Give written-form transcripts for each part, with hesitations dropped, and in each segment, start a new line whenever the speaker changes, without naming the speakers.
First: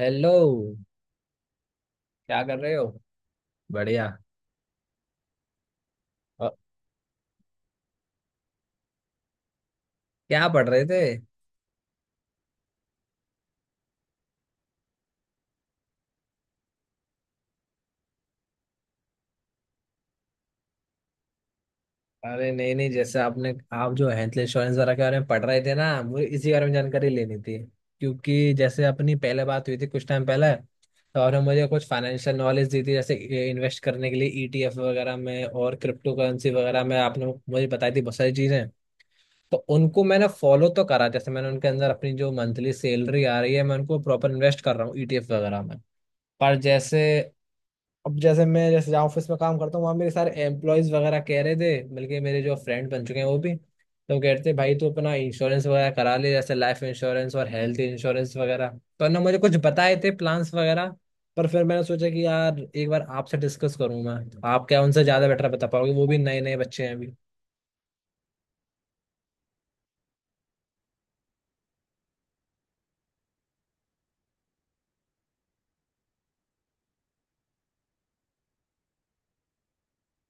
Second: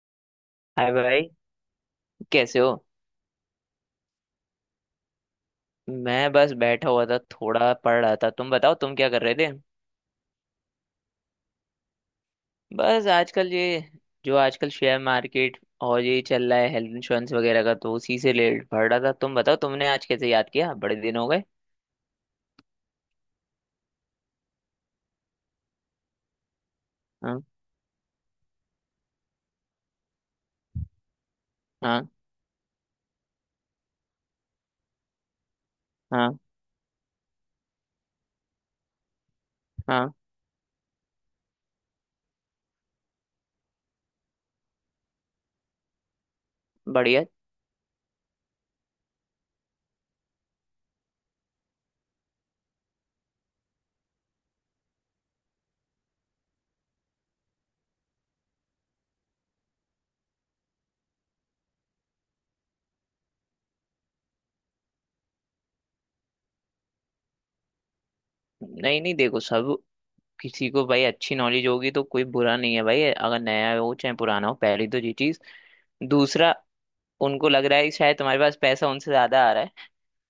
Hello.
Hi भाई।
क्या कर
कैसे हो?
रहे हो? बढ़िया।
मैं
अ,
बस बैठा हुआ था, थोड़ा पढ़ रहा था। तुम बताओ तुम क्या कर रहे थे?
क्या पढ़ रहे थे?
बस आजकल ये जो आजकल शेयर मार्केट और ये चल रहा है, हेल्थ इंश्योरेंस वगैरह का, तो उसी से रिलेटेड पढ़ रहा था। तुम बताओ तुमने आज कैसे याद किया, बड़े दिन हो गए।
अरे, नहीं नहीं, जैसे आपने आप जो हेल्थ इंश्योरेंस वगैरह के बारे में पढ़ रहे थे ना, मुझे इसी बारे में जानकारी लेनी
हाँ।
थी। क्योंकि जैसे अपनी पहले बात हुई थी कुछ टाइम पहले, तो आपने मुझे कुछ
हाँ।
फाइनेंशियल नॉलेज दी थी, जैसे इन्वेस्ट करने के लिए ईटीएफ वगैरह में और क्रिप्टो
हाँ।
करेंसी वगैरह में, आपने मुझे बताई थी बहुत सारी चीज़ें। तो उनको
हाँ।
मैंने फॉलो तो करा, जैसे मैंने उनके अंदर अपनी जो मंथली सैलरी आ रही है, मैं उनको प्रॉपर इन्वेस्ट कर रहा हूँ ईटीएफ वगैरह में। पर जैसे
बढ़िया।
अब, जैसे मैं, जैसे जहाँ ऑफिस में काम करता हूँ, वहाँ मेरे सारे एम्प्लॉयज वगैरह कह रहे थे, बल्कि मेरे जो फ्रेंड बन चुके हैं वो भी तो कह रहे थे, भाई तू अपना इंश्योरेंस वगैरह करा ले, जैसे लाइफ इंश्योरेंस और हेल्थ इंश्योरेंस वगैरह, तो ना मुझे कुछ बताए थे प्लान्स वगैरह। पर फिर मैंने सोचा कि यार, एक बार आपसे डिस्कस करूँ मैं, तो आप क्या उनसे ज्यादा बेटर बता पाओगे, वो भी नए नए बच्चे हैं।
नहीं नहीं, देखो, सब किसी को भाई अच्छी नॉलेज होगी तो कोई बुरा नहीं है भाई, अगर नया हो चाहे पुराना हो। पहली तो ये चीज। दूसरा, उनको लग रहा है कि शायद तुम्हारे पास पैसा उनसे ज्यादा आ रहा है,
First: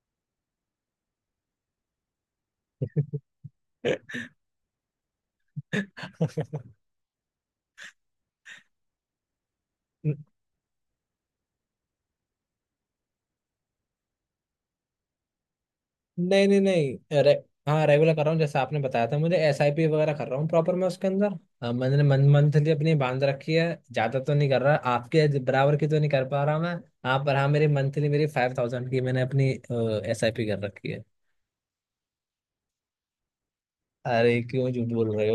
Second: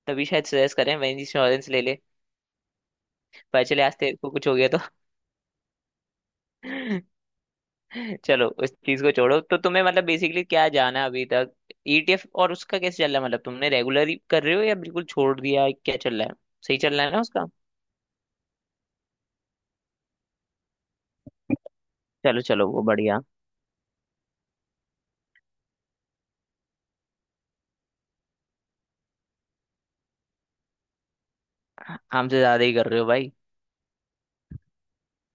तभी शायद सजेस्ट करें वही इंश्योरेंस ले ले। पता चले
अभी।
आज तेरे को कुछ हो गया तो। चलो उस चीज को छोड़ो। तो तुम्हें मतलब बेसिकली क्या जाना है अभी तक? ईटीएफ और उसका कैसे चल रहा है, मतलब तुमने रेगुलर ही कर रहे हो या बिल्कुल छोड़ दिया है? क्या चल रहा है,
नहीं नहीं
सही चल रहा है ना
नहीं रे।
उसका?
हाँ, रेगुलर कर रहा हूँ, जैसे आपने बताया था मुझे, एस आई पी वगैरह कर रहा हूँ प्रॉपर मैं उसके अंदर। मैंने मन
चलो चलो,
मंथली
वो
अपनी
बढ़िया।
बांध रखी है, ज्यादा तो नहीं कर रहा, आपके बराबर की तो नहीं कर पा रहा मैं। हाँ, पर हाँ मेरी मंथली, मेरी 5000 की मैंने अपनी एस आई पी कर रखी है।
हमसे ज्यादा ही कर रहे हो भाई।
अरे क्यों झूठ बोल रहे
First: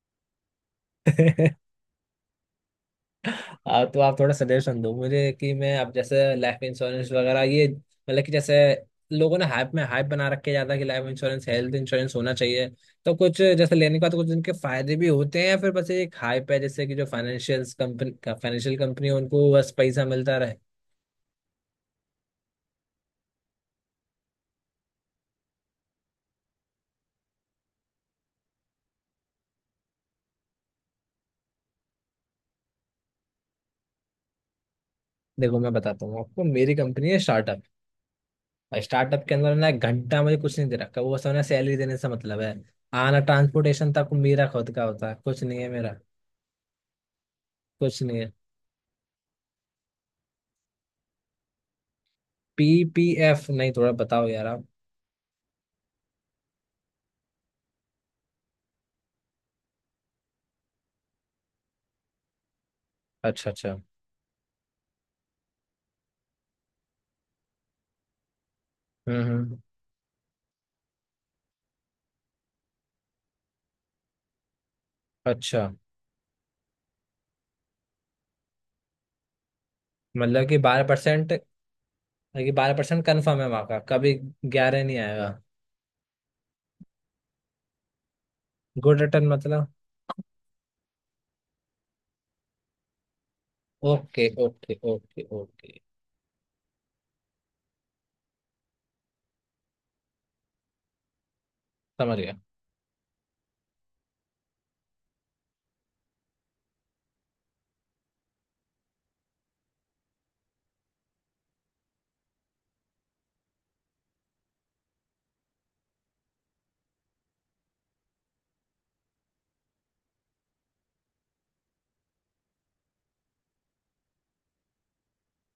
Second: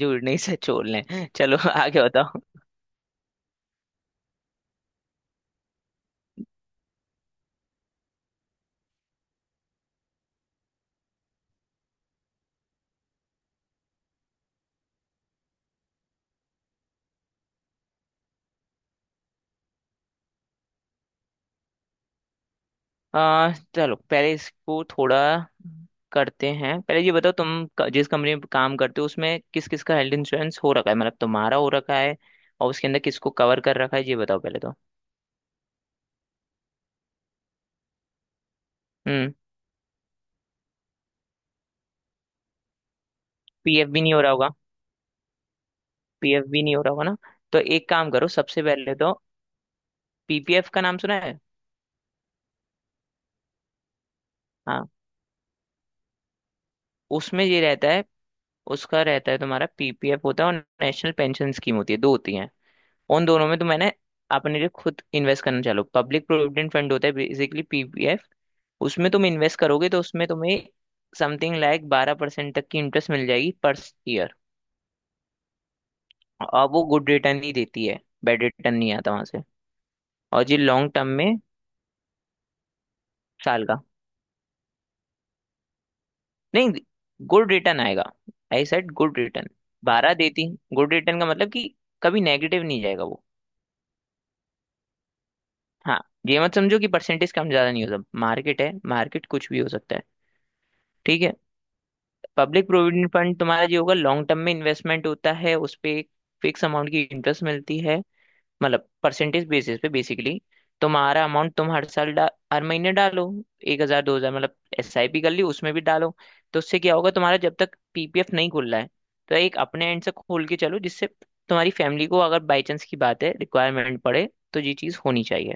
जुड़ने से छोड़ लें।
हो।
चलो आगे बताओ।
तो आप थोड़ा सजेशन दो मुझे कि मैं अब, जैसे लाइफ इंश्योरेंस वगैरह, ये मतलब कि जैसे लोगों ने हाइप में हाइप बना रखे ज्यादा, कि लाइफ इंश्योरेंस, हेल्थ इंश्योरेंस होना चाहिए, तो कुछ जैसे लेने के बाद कुछ इनके फायदे भी होते हैं, या फिर बस ये एक हाइप है, जैसे कि जो फाइनेंशियल कंपनी, फाइनेंशियल कंपनी है उनको बस पैसा मिलता रहे।
चलो पहले इसको थोड़ा करते हैं। पहले ये बताओ तुम जिस कंपनी में काम करते हो उसमें किस किस का हेल्थ इंश्योरेंस हो रखा है, मतलब तुम्हारा हो रखा है और उसके अंदर किसको कवर कर रखा है, ये बताओ पहले तो।
देखो, मैं बताता हूँ आपको, मेरी कंपनी है स्टार्टअप, और स्टार्टअप
हम्म।
के अंदर ना, एक घंटा मुझे कुछ नहीं दे रखा, वो सब ना सैलरी देने से मतलब है, आना
पीएफ
ट्रांसपोर्टेशन
भी
तक
नहीं हो रहा
मेरा
होगा।
खुद का होता है, कुछ नहीं है मेरा।
पीएफ भी नहीं हो रहा होगा ना। तो एक
कुछ
काम
नहीं
करो,
है।
सबसे पहले तो पीपीएफ का नाम सुना है?
P P F? नहीं, थोड़ा बताओ यार आप।
हाँ। उसमें ये रहता है। उसका रहता है, तुम्हारा पीपीएफ होता है और नेशनल पेंशन स्कीम होती है, दो होती हैं। उन दोनों
अच्छा
में तो
अच्छा।
मैंने अपने लिए खुद इन्वेस्ट करना चालू। पब्लिक प्रोविडेंट फंड होता है बेसिकली पीपीएफ। उसमें तुम
हम्म।
इन्वेस्ट करोगे तो उसमें तुम्हें समथिंग लाइक 12% तक की इंटरेस्ट मिल जाएगी पर ईयर।
अच्छा,
और वो गुड रिटर्न ही देती है, बैड रिटर्न नहीं आता वहां से।
मतलब
और ये
कि बारह
लॉन्ग टर्म
परसेंट
में।
कि 12% कन्फर्म है
साल
वहाँ का,
का।
कभी 11 नहीं आएगा?
नहीं। गुड रिटर्न आएगा। I said
good
good
return
return.
मतलब?
बारह देती। गुड रिटर्न का मतलब कि कभी नेगेटिव नहीं जाएगा वो।
ओके ओके ओके ओके,
हाँ। ये मत समझो कि परसेंटेज कम ज्यादा नहीं होता, मार्केट है, मार्केट कुछ भी हो सकता है। ठीक है।
समझ गया।
पब्लिक प्रोविडेंट फंड तुम्हारा जो होगा, लॉन्ग टर्म में इन्वेस्टमेंट होता है, उस पे एक फिक्स अमाउंट की इंटरेस्ट मिलती है, मतलब परसेंटेज बेसिस पे बेसिकली। तुम्हारा अमाउंट तुम हर साल हर महीने डालो, 1,000 2,000, मतलब एस आई पी कर ली उसमें भी डालो। तो उससे क्या होगा, तुम्हारा जब तक पीपीएफ नहीं खुल रहा है तो एक अपने एंड से खोल के चलो, जिससे तुम्हारी फैमिली को अगर बाई चांस की बात है रिक्वायरमेंट पड़े तो ये चीज़ होनी चाहिए,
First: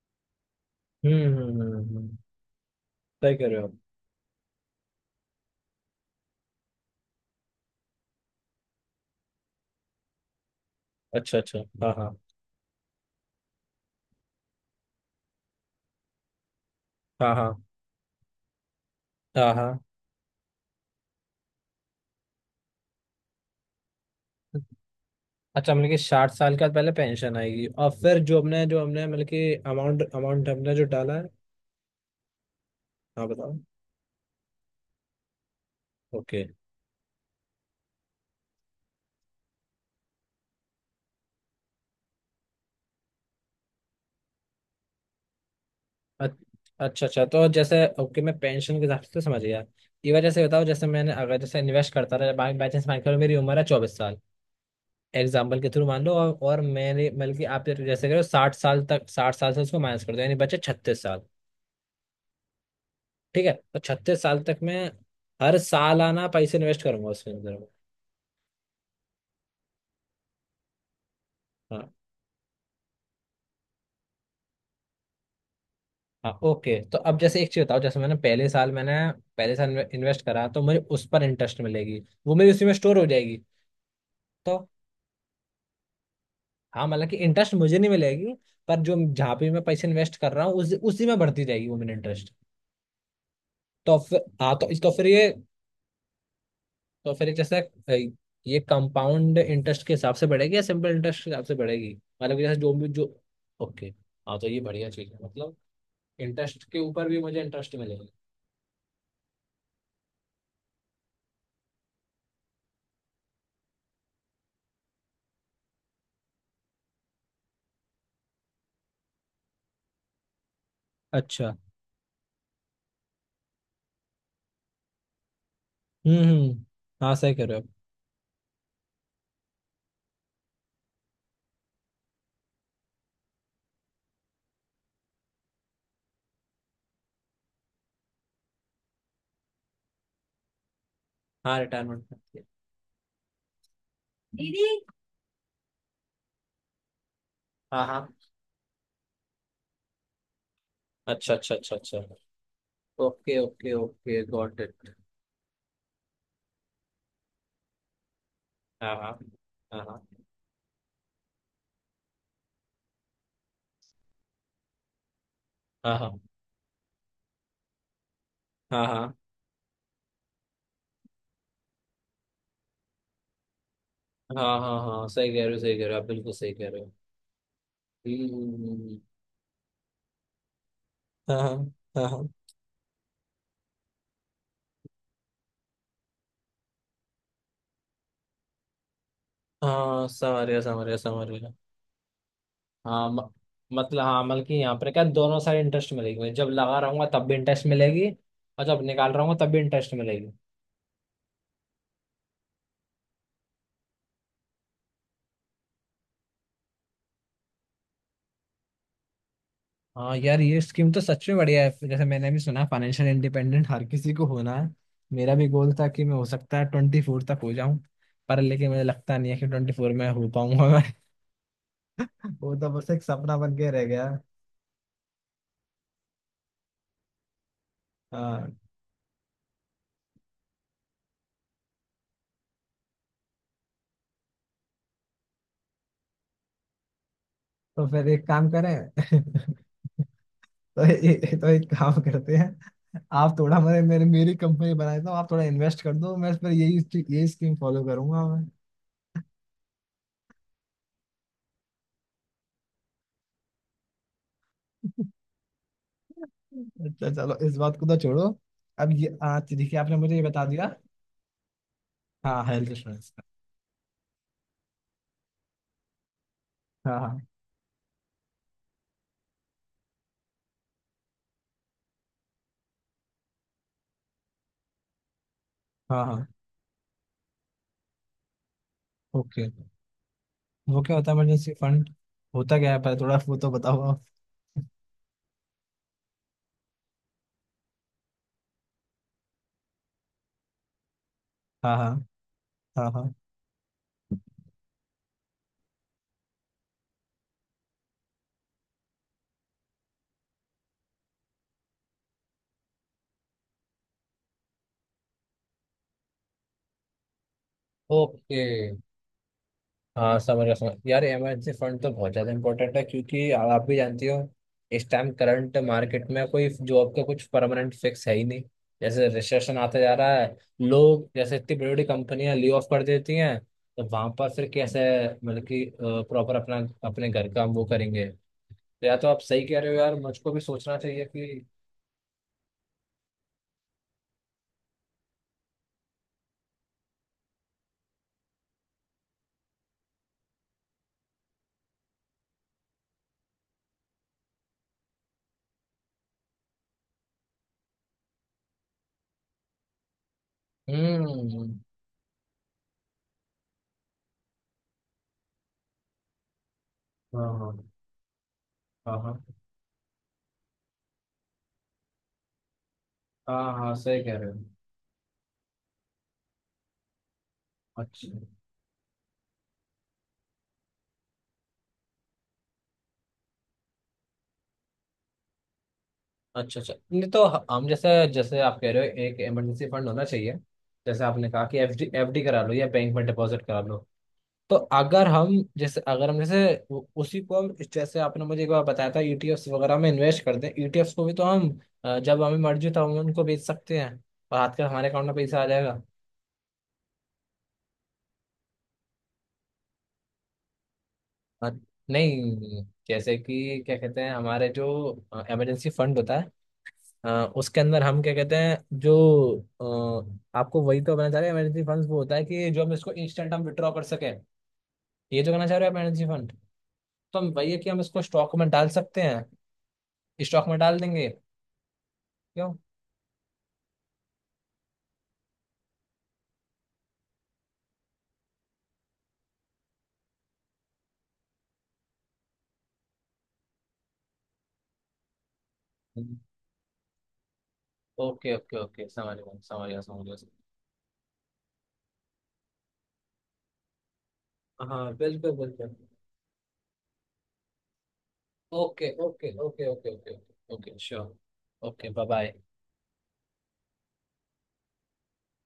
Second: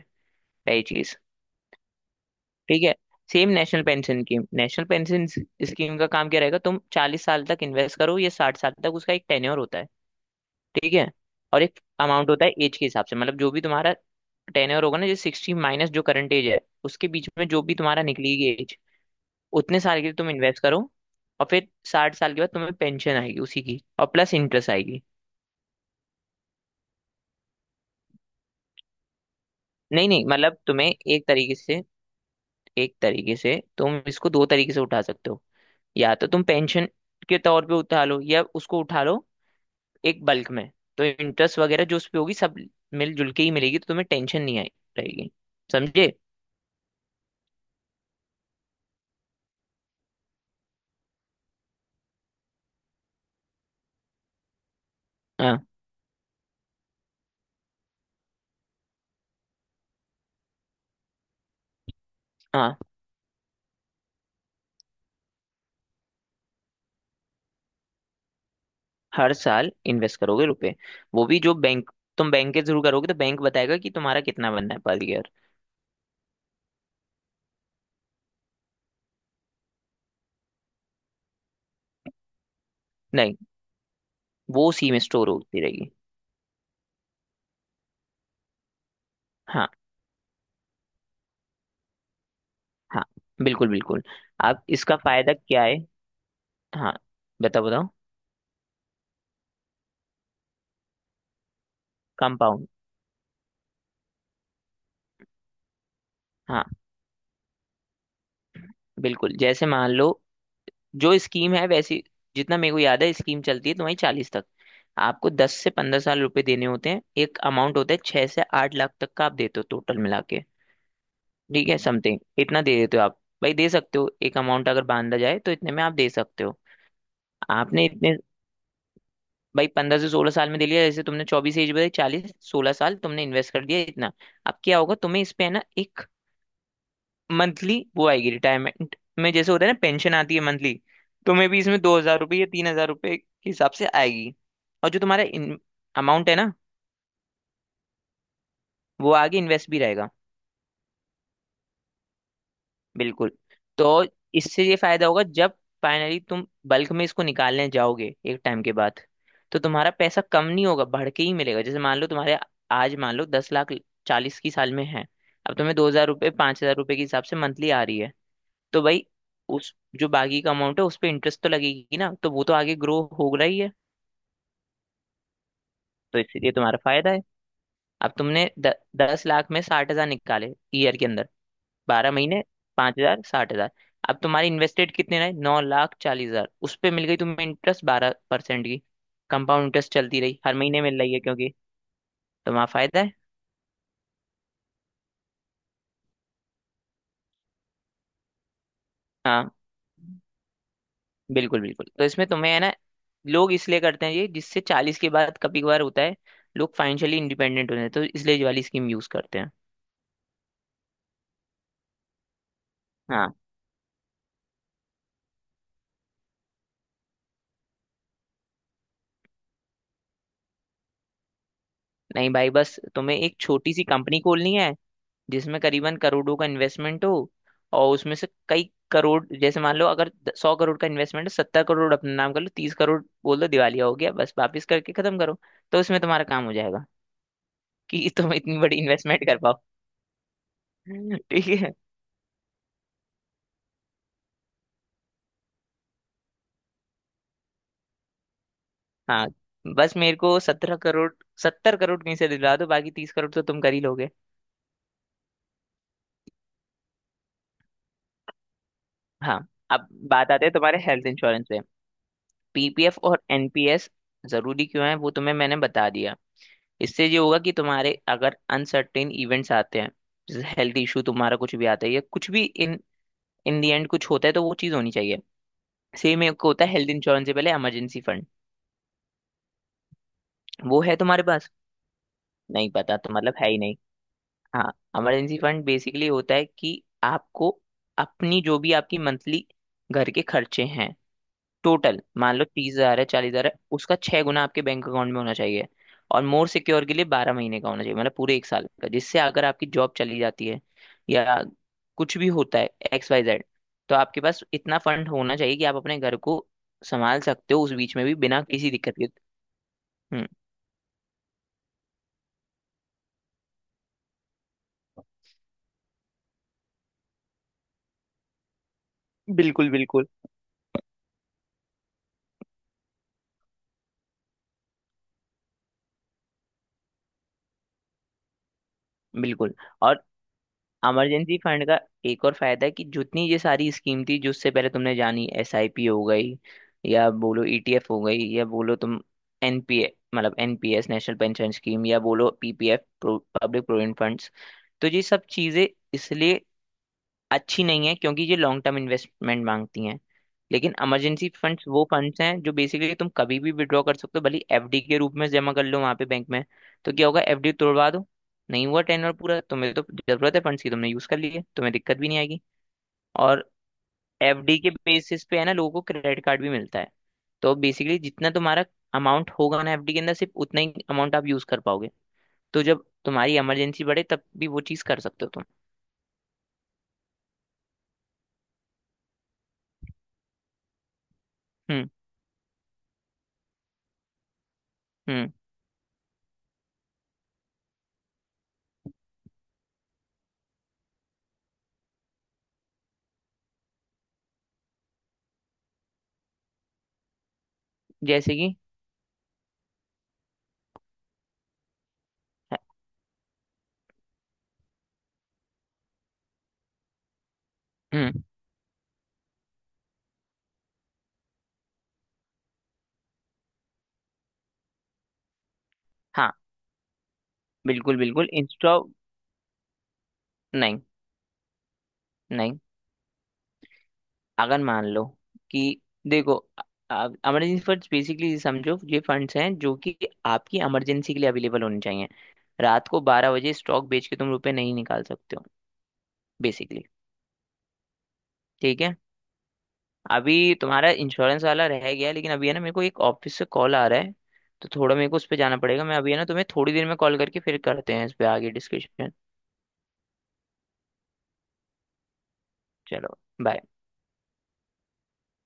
पहली चीज़।
हम्म।
ठीक है।
सही कह
सेम
रहे हो आप।
National pension scheme. National pension scheme का काम क्या रहेगा, तुम 40 साल तक इन्वेस्ट करो या 60 साल तक, उसका एक टेन्योर होता है। ठीक है।
अच्छा अच्छा।
और एक
हाँ हाँ।
अमाउंट होता है एज के हिसाब से, मतलब जो भी तुम्हारा टेन्योर होगा ना, जैसे सिक्सटी माइनस जो करंट एज है, उसके बीच
हाँ
में जो
हाँ।
भी तुम्हारा निकलेगी एज,
हाँ हाँ।
उतने साल के लिए तुम इन्वेस्ट करो। और फिर 60 साल के बाद तुम्हें पेंशन आएगी उसी की, और प्लस इंटरेस्ट आएगी।
अच्छा, मतलब कि 60 साल के बाद पहले पेंशन आएगी, और फिर जो हमने मतलब कि अमाउंट,
नहीं नहीं,
अमाउंट
मतलब
हमने जो
तुम्हें
डाला
एक
है।
तरीके से, एक
हाँ
तरीके
बताओ।
से तुम इसको दो तरीके से उठा सकते हो। या तो
ओके।
तुम पेंशन के तौर पे उठा लो, या उसको उठा लो एक बल्क में। तो इंटरेस्ट वगैरह जो उस पे होगी सब मिलजुल के ही मिलेगी, तो तुम्हें टेंशन नहीं आई रहेगी। समझे?
अच- अच्छा अच्छा, तो जैसे ओके, मैं पेंशन के हिसाब से तो समझ गया। ये वजह से बताओ, जैसे मैंने अगर, जैसे इन्वेस्ट करता रहा बाई चांस, मान के चलो मेरी उम्र है 24 साल, एग्जाम्पल
हाँ।
के थ्रू मान लो, और मेरे, बल्कि आप जैसे करो, 60 साल तक, 60 साल से उसको माइनस कर दो, यानी बचे 36 साल।
हाँ।
ठीक है, तो 36 साल तक मैं हर साल आना पैसे इन्वेस्ट करूंगा उसके अंदर।
हर साल इन्वेस्ट करोगे रुपए, वो भी जो
हाँ
बैंक, तुम बैंक के थ्रू करोगे तो बैंक बताएगा कि तुम्हारा कितना बनना है पर ईयर।
हाँ। ओके, तो अब जैसे एक चीज बताओ, जैसे मैंने पहले साल, मैंने पहले साल इन्वेस्ट करा, तो मुझे उस पर इंटरेस्ट मिलेगी, वो मेरी उसी में स्टोर हो
नहीं,
जाएगी। तो।
वो उसी में स्टोर होती रहेगी।
हाँ, मतलब कि इंटरेस्ट मुझे नहीं मिलेगी, पर जो, जहाँ पे मैं
हाँ।
पैसे इन्वेस्ट कर रहा हूँ उस उसी में बढ़ती जाएगी वो मेरा इंटरेस्ट।
हाँ। बिल्कुल
तो
बिल्कुल।
फिर हाँ
अब
तो
इसका
फिर ये।
फायदा क्या है। हाँ,
तो फिर जैसे
बताओ बताओ।
ये कंपाउंड इंटरेस्ट के हिसाब से बढ़ेगी या सिंपल इंटरेस्ट के हिसाब से बढ़ेगी? मतलब कि जैसे
कंपाउंड।
जो भी जो। ओके। हाँ, तो ये बढ़िया चीज़ है, मतलब इंटरेस्ट
हाँ
के ऊपर भी मुझे इंटरेस्ट मिलेगा।
बिल्कुल, जैसे मान लो जो स्कीम है वैसी, जितना मेरे को याद है स्कीम चलती है तुम्हारी चालीस तक। आपको 10 से 15 साल रुपए देने होते हैं, एक अमाउंट होता है 6 से 8 लाख तक का आप देते हो टोटल मिला के।
अच्छा।
ठीक है समथिंग इतना दे देते हो आप भाई, दे सकते हो, एक अमाउंट अगर बांधा जाए तो इतने में आप दे सकते हो।
हम्म। हाँ, सही कह रहे हो आप।
आपने इतने भाई 15 से 16 साल में दे लिया, जैसे तुमने 24 एज बताई, 40, 16 साल तुमने इन्वेस्ट कर दिया इतना। अब क्या होगा, तुम्हें इस पे है ना एक मंथली वो आएगी रिटायरमेंट में, जैसे होता है ना पेंशन आती है मंथली, तुम्हें
हाँ,
भी इसमें 2,000 रुपये
रिटायरमेंट।
या 3,000 रुपये के हिसाब से आएगी।
दीदी।
और जो तुम्हारा अमाउंट है ना,
हाँ हाँ।
वो आगे इन्वेस्ट भी रहेगा।
अच्छा अच्छा अच्छा अच्छा।
बिल्कुल।
ओके ओके
तो
ओके, गॉट
इससे ये
इट।
फायदा होगा जब फाइनली तुम बल्क में इसको निकालने जाओगे एक टाइम के
हाँ
बाद,
हाँ
तो
हाँ
तुम्हारा
हाँ
पैसा कम नहीं होगा, बढ़ के ही मिलेगा। जैसे मान लो तुम्हारे आज मान लो 10 लाख, चालीस की साल में है। अब तुम्हें दो
हाँ।
हजार
हाँ
रुपये 5,000 रुपये के हिसाब से मंथली आ रही है, तो
हाँ।
भाई
हाँ
उस जो बाकी का अमाउंट है उस पर इंटरेस्ट तो लगेगी ना, तो वो तो आगे ग्रो हो रही है,
हाँ हाँ। हाँ, सही कह रहे हो, सही कह रहे हो आप,
तो
बिल्कुल
इसलिए
सही कह
तुम्हारा
रहे हो।
फायदा है। अब तुमने
हम्म
10 लाख में 60,000 निकाले ईयर के अंदर,
हम्म हम्म। हाँ हाँ
बारह
हाँ।
महीने 5,000, 60,000। अब तुम्हारे इन्वेस्टेड कितने रहे, 9,40,000, उस पे मिल गई तुम्हें इंटरेस्ट 12% की, कंपाउंड इंटरेस्ट
हाँ,
चलती रही
समझ
हर
गया
महीने
समझ गया
मिल रही है
समझ गया।
क्योंकि तुम्हारा फायदा
हाँ,
है।
मतलब, हाँ मतलब कि यहाँ पर क्या दोनों साइड इंटरेस्ट मिलेगी? मैं जब लगा रहूंगा तब भी इंटरेस्ट मिलेगी, और जब निकाल रहा हूँ तब
हाँ
भी इंटरेस्ट मिलेगी।
बिल्कुल बिल्कुल, तो इसमें तुम्हें है ना लोग इसलिए करते हैं ये, जिससे 40 के बाद कभी कभार होता है लोग फाइनेंशियली इंडिपेंडेंट होते हैं, तो इसलिए ये वाली स्कीम यूज करते हैं।
हाँ यार, ये स्कीम तो सच में बढ़िया है, जैसे मैंने भी सुना, फाइनेंशियल
हाँ।
इंडिपेंडेंट हर किसी को होना है। मेरा भी गोल था कि मैं हो सकता है 24 तक हो जाऊं, पर लेकिन मुझे लगता नहीं है कि 24 में हो पाऊंगा मैं।
नहीं भाई,
वो तो
बस
बस एक
तुम्हें
सपना
एक
बन के
छोटी
रह
सी
गया है।
कंपनी खोलनी है जिसमें करीबन करोड़ों का इन्वेस्टमेंट हो, और उसमें से
हाँ,
कई करोड़, जैसे मान लो अगर 100 करोड़ का इन्वेस्टमेंट है, 70 करोड़ अपने नाम कर लो, 30 करोड़ बोल दो दिवालिया हो गया, बस वापस करके खत्म करो, तो उसमें तुम्हारा काम हो जाएगा
तो
कि
फिर एक
तुम
काम
इतनी
करें।
बड़ी इन्वेस्टमेंट कर पाओ।
तो
ठीक
एक
है।
काम करते हैं, आप थोड़ा मेरे मेरे मेरी कंपनी बना देता हूँ, आप थोड़ा इन्वेस्ट कर दो, मैं इस पर यही, स्कीम फॉलो करूंगा मैं।
हाँ। बस मेरे को 17 करोड़, 70 करोड़ कहीं से दिला दो, बाकी 30 करोड़ तो तुम कर ही लोगे।
अच्छा चलो, इस बात को तो छोड़ो। अब ये
हाँ।
हाँ, ठीक है,
अब
आपने मुझे ये
बात
बता
आते हैं
दिया।
तुम्हारे हेल्थ इंश्योरेंस पे।
हाँ, हेल्थ
पीपीएफ
इंश्योरेंस
और
का।
एनपीएस जरूरी क्यों है वो तुम्हें मैंने बता दिया।
हाँ
इससे ये
हाँ
होगा कि तुम्हारे अगर अनसर्टेन इवेंट्स आते हैं जैसे हेल्थ इशू, तुम्हारा कुछ भी आता है या कुछ भी इन इन दी एंड कुछ होता है, तो वो चीज़ होनी चाहिए।
हाँ
सेम
हाँ।
एक होता है हेल्थ इंश्योरेंस से पहले इमरजेंसी फंड।
ओके।
वो
वो क्या
है
होता है
तुम्हारे पास?
Emergency fund? होता
नहीं
क्या है
पता
पर,
तो
थोड़ा
मतलब
वो
है
तो
ही नहीं।
बताओ आप।
हाँ। इमरजेंसी फंड बेसिकली होता है कि आपको अपनी जो भी आपकी मंथली घर के खर्चे हैं,
हाँ हाँ
टोटल मान लो तीस
हाँ
हजार है
हाँ।
40 हजार है, उसका 6 गुना आपके बैंक अकाउंट में होना चाहिए। और मोर सिक्योर के लिए 12 महीने का होना चाहिए, मतलब पूरे एक साल का, जिससे अगर आपकी जॉब चली जाती है या कुछ भी होता है एक्स वाई जेड, तो आपके पास इतना फंड होना चाहिए कि आप अपने घर को संभाल सकते हो उस बीच में भी
ओके।
बिना किसी दिक्कत के।
हाँ,
हम्म।
समझ गया, समझ, यार इमरजेंसी फंड तो बहुत ज्यादा इंपॉर्टेंट है, क्योंकि आप भी जानती हो, इस टाइम करंट मार्केट में कोई जॉब का कुछ परमानेंट फिक्स है ही नहीं, जैसे रिसेशन
बिल्कुल
आता जा
बिल्कुल।
रहा है। लोग, जैसे इतनी बड़ी बड़ी कंपनियां ले ऑफ कर देती हैं, तो वहां पर फिर कैसे, मतलब कि प्रॉपर अपना, अपने घर का हम वो करेंगे। तो या तो आप सही
बिल्कुल।
कह रहे हो यार,
और
मुझको भी सोचना चाहिए
इमरजेंसी
कि।
फंड का एक और फायदा है कि जितनी ये सारी स्कीम थी जिससे पहले तुमने जानी, एसआईपी हो गई या बोलो ईटीएफ हो गई या बोलो तुम एनपीए मतलब एनपीएस नेशनल पेंशन स्कीम या बोलो पीपीएफ पब्लिक प्रोविडेंट फंड्स, तो ये सब चीजें इसलिए अच्छी नहीं है क्योंकि ये लॉन्ग टर्म इन्वेस्टमेंट मांगती हैं। लेकिन इमरजेंसी
हम्म।
फंड्स वो फंड्स हैं जो बेसिकली तुम कभी भी विड्रॉ कर सकते हो, भले एफडी के रूप में जमा कर लो वहां पे बैंक में। तो क्या होगा,
हाँ हाँ
एफडी तोड़वा दो, नहीं हुआ
हाँ
टेनर
हाँ
पूरा तुम्हें तो, जरूरत है फंड्स की तुमने यूज कर लिए, तुम्हें दिक्कत भी नहीं आएगी। और
हाँ हाँ, सही कह रहे हो।
एफडी के बेसिस पे है ना लोगों को क्रेडिट कार्ड भी मिलता है। तो बेसिकली
अच्छा
जितना तुम्हारा अमाउंट होगा ना एफडी के अंदर, सिर्फ उतना ही अमाउंट आप यूज कर पाओगे। तो जब तुम्हारी इमरजेंसी बढ़े तब भी वो चीज कर सकते हो तुम।
अच्छा अच्छा, नहीं तो, हम जैसे, जैसे आप कह रहे हो, एक इमरजेंसी फंड होना चाहिए, जैसे आपने कहा कि
हम्म।
एफडी, एफडी करा लो या बैंक में डिपॉजिट करा लो, तो अगर
हम्म,
हम, जैसे अगर हम जैसे उसी को, हम जैसे, आपने मुझे एक बार बताया था ईटीएफ्स वगैरह में इन्वेस्ट कर दें, ईटीएफ्स को भी तो हम जब हमें मर्जी तो हम उनको बेच सकते हैं, और हाथ कर हमारे अकाउंट में पैसा आ जाएगा।
जैसे कि
अ, नहीं जैसे कि क्या कहते हैं, हमारे जो इमरजेंसी फंड होता है, अ, उसके अंदर हम
हम्म,
क्या कहते हैं जो, आपको वही तो कहना चाह रहे हैं, इमरजेंसी फंड वो होता है कि जो हम इसको इंस्टेंट हम विड्रॉ कर सकें। ये जो कहना चाह रहे हो आप, इमरजेंसी फंड,
हाँ
तो हम वही है कि हम
बिल्कुल
इसको
बिल्कुल,
स्टॉक में डाल
इंस्टेड ऑफ।
सकते हैं, स्टॉक में डाल
नहीं
देंगे, क्यों?
नहीं, अगर मान लो कि देखो इमरजेंसी फंड्स बेसिकली समझो ये फंड्स हैं जो कि आपकी इमरजेंसी के लिए अवेलेबल होने चाहिए। रात को 12 बजे स्टॉक बेच के तुम रुपए नहीं निकाल सकते हो बेसिकली।
ओके ओके
ठीक
ओके,
है।
समझ गया समझ गया समझ गया।
अभी तुम्हारा इंश्योरेंस वाला रह गया, लेकिन अभी है ना मेरे को एक ऑफिस से कॉल आ रहा है, तो
हाँ,
थोड़ा मेरे को उस
बिल्कुल
पर जाना
बिल्कुल।
पड़ेगा। मैं अभी है ना तुम्हें थोड़ी देर में कॉल करके फिर करते हैं इस पे आगे
okay
discussion.
Okay okay okay okay. Okay sure. Okay, bye bye.
चलो। बाय।